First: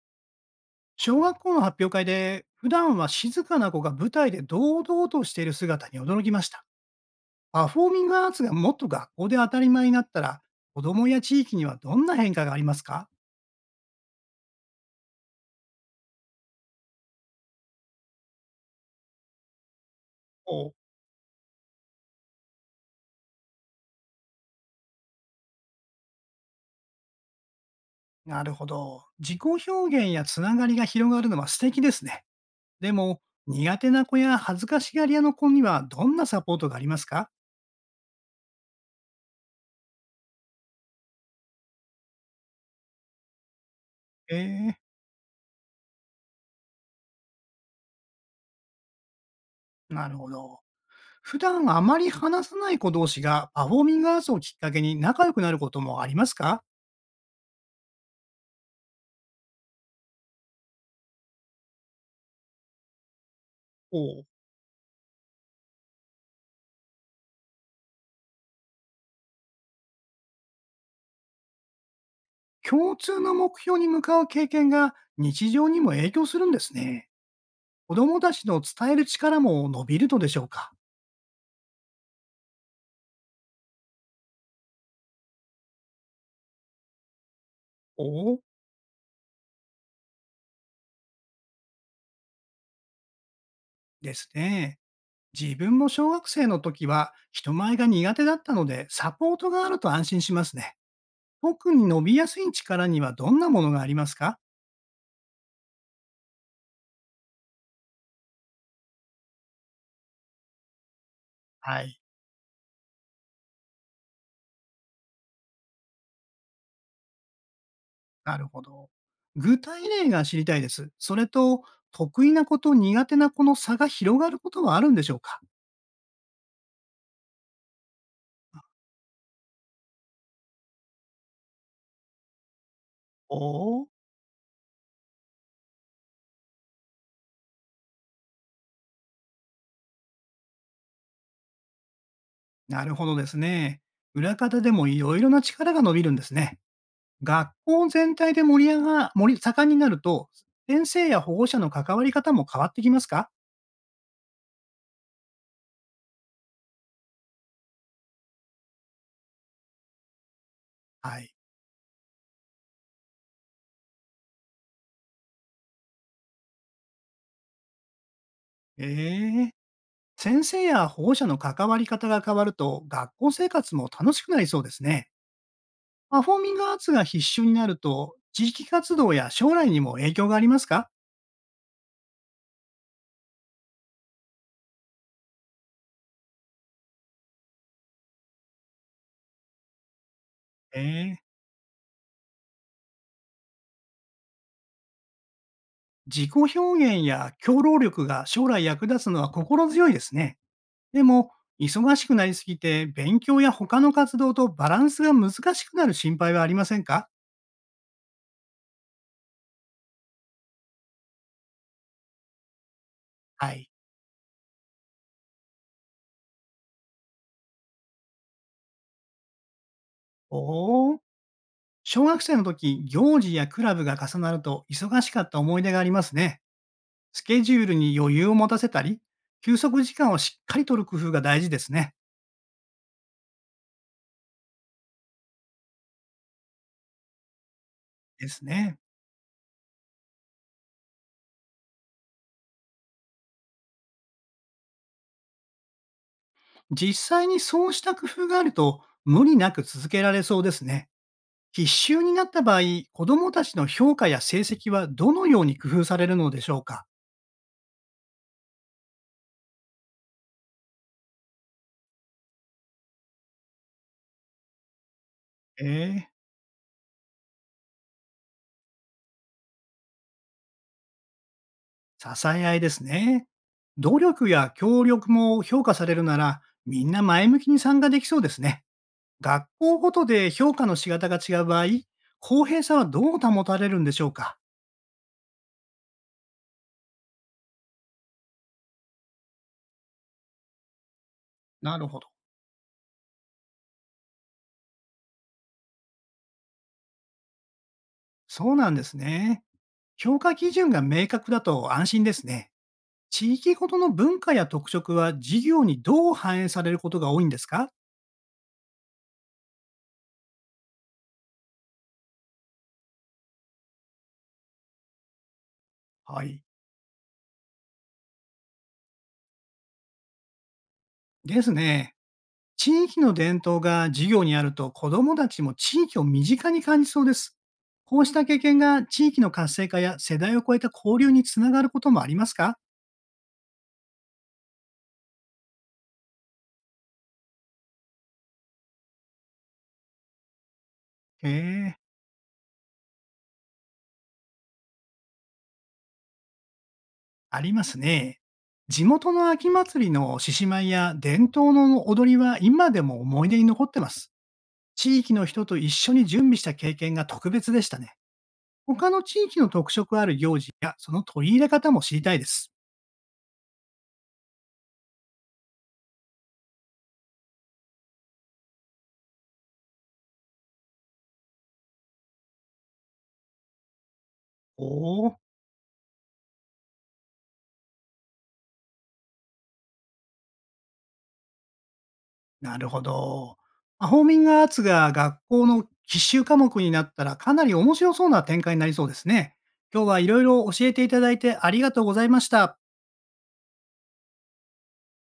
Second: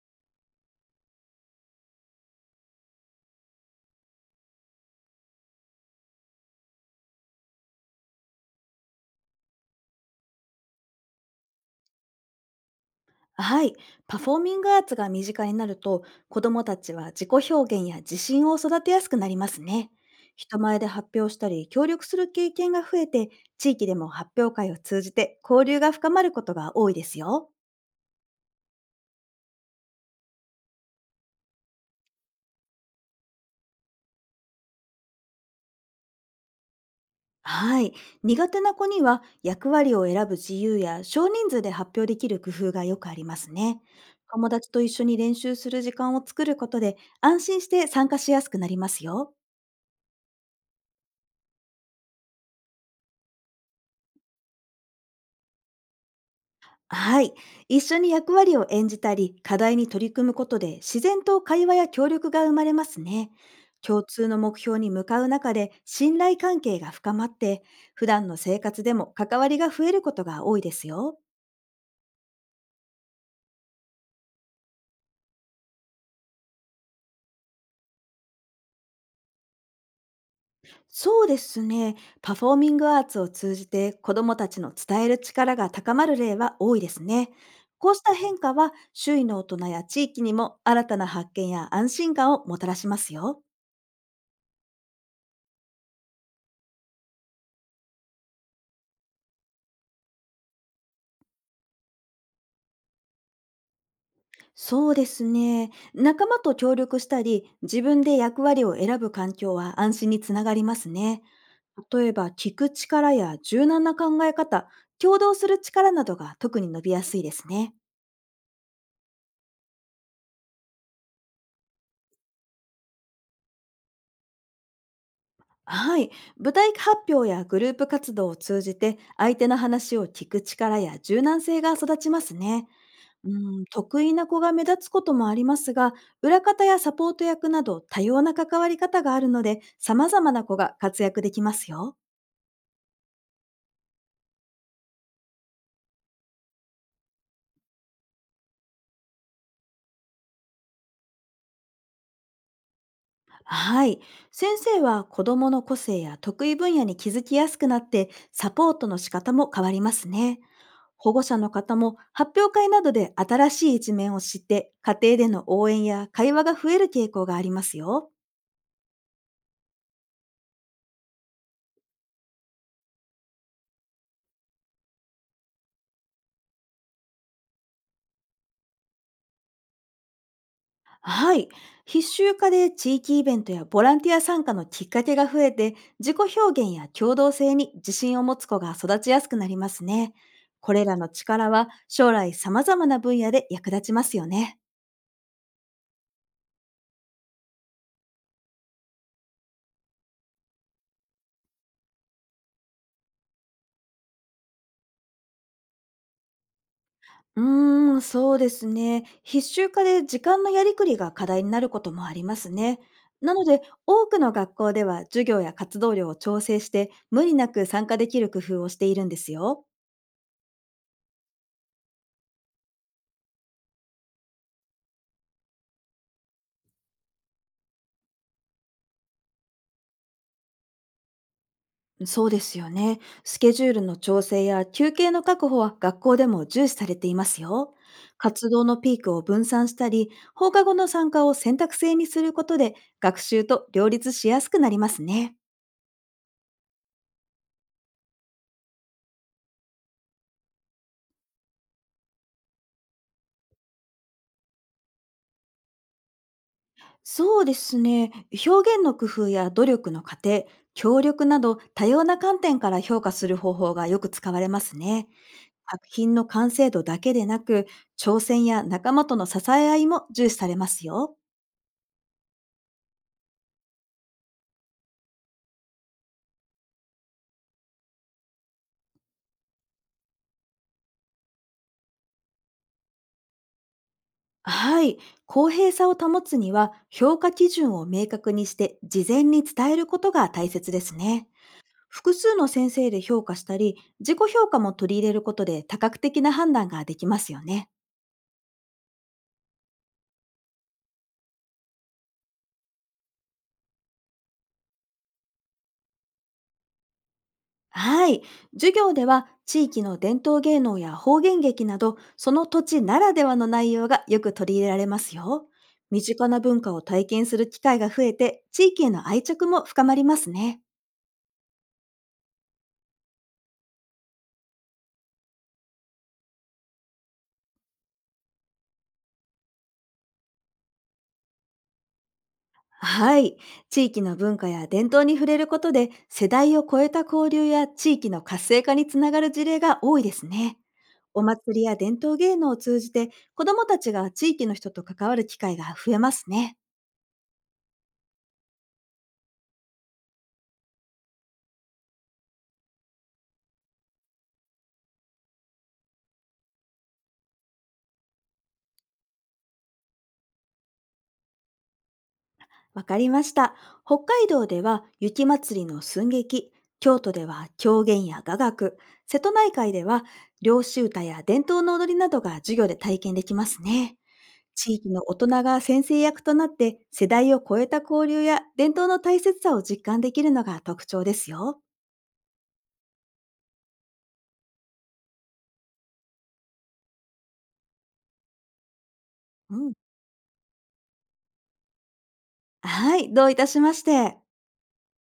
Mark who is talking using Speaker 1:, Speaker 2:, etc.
Speaker 1: 小学校の発表会で、普段は静かな子が舞台で堂々としている姿に驚きました。パフォーミングアーツがもっと学校で当たり前になったら、子供や地域にはどんな変化がありますか？
Speaker 2: はい。パフォーミングアーツが身近になると、子どもたちは自己表現や自信を育てやすくなりますね。人
Speaker 1: お、
Speaker 2: 前で発表したり、協力する経験が増えて、地域でも発表会を通じて交流が深まることが多いですよ。
Speaker 1: なるほど。自己表現やつながりが広がるのは素敵ですね。でも、苦手な子や恥ずかしがり屋の子にはどんなサポートがありますか？
Speaker 2: はい。苦手な子には役割を選ぶ自由や少人数で発表できる工夫がよくありますね。友
Speaker 1: え
Speaker 2: 達
Speaker 1: え、
Speaker 2: と一緒に練習する時間を作ることで安心して参加しやすくなりますよ。
Speaker 1: なるほど。普段あまり話さない子同士がパフォーミングアーツをきっかけに仲良くなることもありますか？
Speaker 2: はい。一緒に役割を演じたり、課題に取り組むことで、自然と会話や協力が生まれますね。共
Speaker 1: お、
Speaker 2: 通の目標に向かう中で、信頼関係が深まって、普段の生活でも関わりが増えることが多いですよ。
Speaker 1: 共通の目標に向かう経験が日常にも影響するんですね。子供たちの伝える力も伸びるのでしょうか？
Speaker 2: そうですね。パフォーミングアーツを通じて、子どもたちの伝える力が高まる例は多いですね。こうし
Speaker 1: お
Speaker 2: た変
Speaker 1: お、
Speaker 2: 化は、周囲の大人や地域にも新たな発見や安心感をもたらしますよ。
Speaker 1: ですね。自分も小学生の時は人前が苦手だったのでサポートがあると安心しますね。特に伸びやすい力にはどんなものがありますか？
Speaker 2: そうですね。仲間と協力したり、自分で役割を選ぶ環境は安心につながりますね。
Speaker 1: はい。
Speaker 2: 例えば、聞く力や柔軟な考え方、協働する力などが特に伸びやすいですね。
Speaker 1: なるほど。具体例が知りたいです。それと、得意なこと、苦手な子の差が広がることはあるんでしょうか？
Speaker 2: はい。舞台発表やグループ活動を通じて、相手の話を聞く力や柔軟性が育ちますね。う
Speaker 1: お
Speaker 2: ん、
Speaker 1: おー、
Speaker 2: 得意な子が目立つこともありますが、裏方やサポート役など多様な関わり方があるので、様々な子が活躍できますよ。
Speaker 1: なるほどですね。裏方でもいろいろな力が伸びるんですね。学校全体で盛り上が、盛り、盛んになると、先生や保護者の関わり方も変わってきますか？
Speaker 2: はい。先生は子どもの個性や得意分野に気づきやすくなって、サポートの仕方も変わりますね。保
Speaker 1: は
Speaker 2: 護
Speaker 1: い。
Speaker 2: 者の方も発表会などで新しい一面を知って、家庭での応援や会話が増える傾向がありますよ。
Speaker 1: ええ、先生や保護者の関わり方が変わると、学校生活も楽しくなりそうですね。パフォーミングアーツが必修になると、地域活動や将来にも影響がありますか？
Speaker 2: はい。必修化で地域イベントやボランティア参加のきっかけが増えて、自己表現や協同性に自信を持つ子が育ちやすくなりますね。これらの
Speaker 1: ええ、
Speaker 2: 力は将来様々な分野で役立ちますよね。
Speaker 1: 自己表現や協労力が将来役立つのは心強いですね。でも、忙しくなりすぎて、勉強や他の活動とバランスが難しくなる心配はありませんか？
Speaker 2: うそうですね。必修化で時間のやりくりが課題になることもありますね。なの
Speaker 1: は
Speaker 2: で、
Speaker 1: い。
Speaker 2: 多くの学校では授業や活動量を調整して、無理なく参加できる工夫をしているんですよ。
Speaker 1: おお。小学生の時、行事やクラブが重なると忙しかった思い出がありますね。スケジュールに余裕を持たせたり、休息時間をしっかりとる工夫が大事ですね。
Speaker 2: そうですよね。スケジュールの調整や休憩の確保は学校でも重視されていますよ。
Speaker 1: です
Speaker 2: 活動
Speaker 1: ね。
Speaker 2: のピークを分散したり、放課後の参加を選択制にすることで、学習と両立しやすくなりますね。
Speaker 1: 実際にそうした工夫があると、無理なく続けられそうですね。必修になった場合、子どもたちの評価や成績はどのように工夫されるのでしょうか？
Speaker 2: そうですね。表現の工夫や努力の過程、協力など多様な観点から評価する方法がよく使われますね。作
Speaker 1: ええ、
Speaker 2: 品の完成度だけでなく、挑戦や仲間との支え合いも重視されますよ。
Speaker 1: 支え合いですね。努力や協力も評価されるなら、みんな前向きに参加できそうですね。学校ごとで評価の仕方が違う場合、公平さはどう保たれるんでしょうか？
Speaker 2: はい。公平さを保つには、評価基準を明確にして事前に伝えることが大切ですね。
Speaker 1: なるほど。
Speaker 2: 複数の先生で評価したり、自己評価も取り入れることで多角的な判断ができますよね。
Speaker 1: そうなんですね。評価基準が明確だと安心ですね。地域ごとの文化や特色は事業にどう反映されることが多いんですか？
Speaker 2: はい。授業では地域の伝統芸能や方言劇など、その土地ならではの内容がよく取り入れられますよ。身
Speaker 1: は
Speaker 2: 近な
Speaker 1: い。
Speaker 2: 文化を体験する機会が増えて、地域への愛着も深まりますね。
Speaker 1: ですね。地域の伝統が授業にあると子どもたちも地域を身近に感じそうです。こうした経験が地域の活性化や世代を超えた交流につながることもありますか？
Speaker 2: はい。地域の文化や伝統に触れることで、世代を超えた交流や地域の活性化につながる事例が多いですね。お
Speaker 1: へ
Speaker 2: 祭りや
Speaker 1: え、
Speaker 2: 伝統芸能を通じて、子どもたちが地域の人と関わる機会が増えますね。
Speaker 1: ありますね。地元の秋祭りの獅子舞や伝統の踊りは今でも思い出に残ってます。地域の人と一緒に準備した経験が特別でしたね。他の地域の特色ある行事やその取り入れ方も知りたいです。
Speaker 2: わかりました。北海道では雪まつりの寸劇、京都では狂言や雅楽、瀬戸内海では漁師歌や伝統の踊りなどが授業で体験できますね。地域の
Speaker 1: お
Speaker 2: 大
Speaker 1: お。
Speaker 2: 人が先生役となって世代を超えた交流や伝統の大切さを実感できるのが特徴ですよ。
Speaker 1: なるほど。アホーミングアーツが学校の必修科目になったらかなり面白そうな展開になりそうですね。
Speaker 2: うん。
Speaker 1: 今日はいろいろ教えていただいてありがとうございました。
Speaker 2: はい、どういたしまして。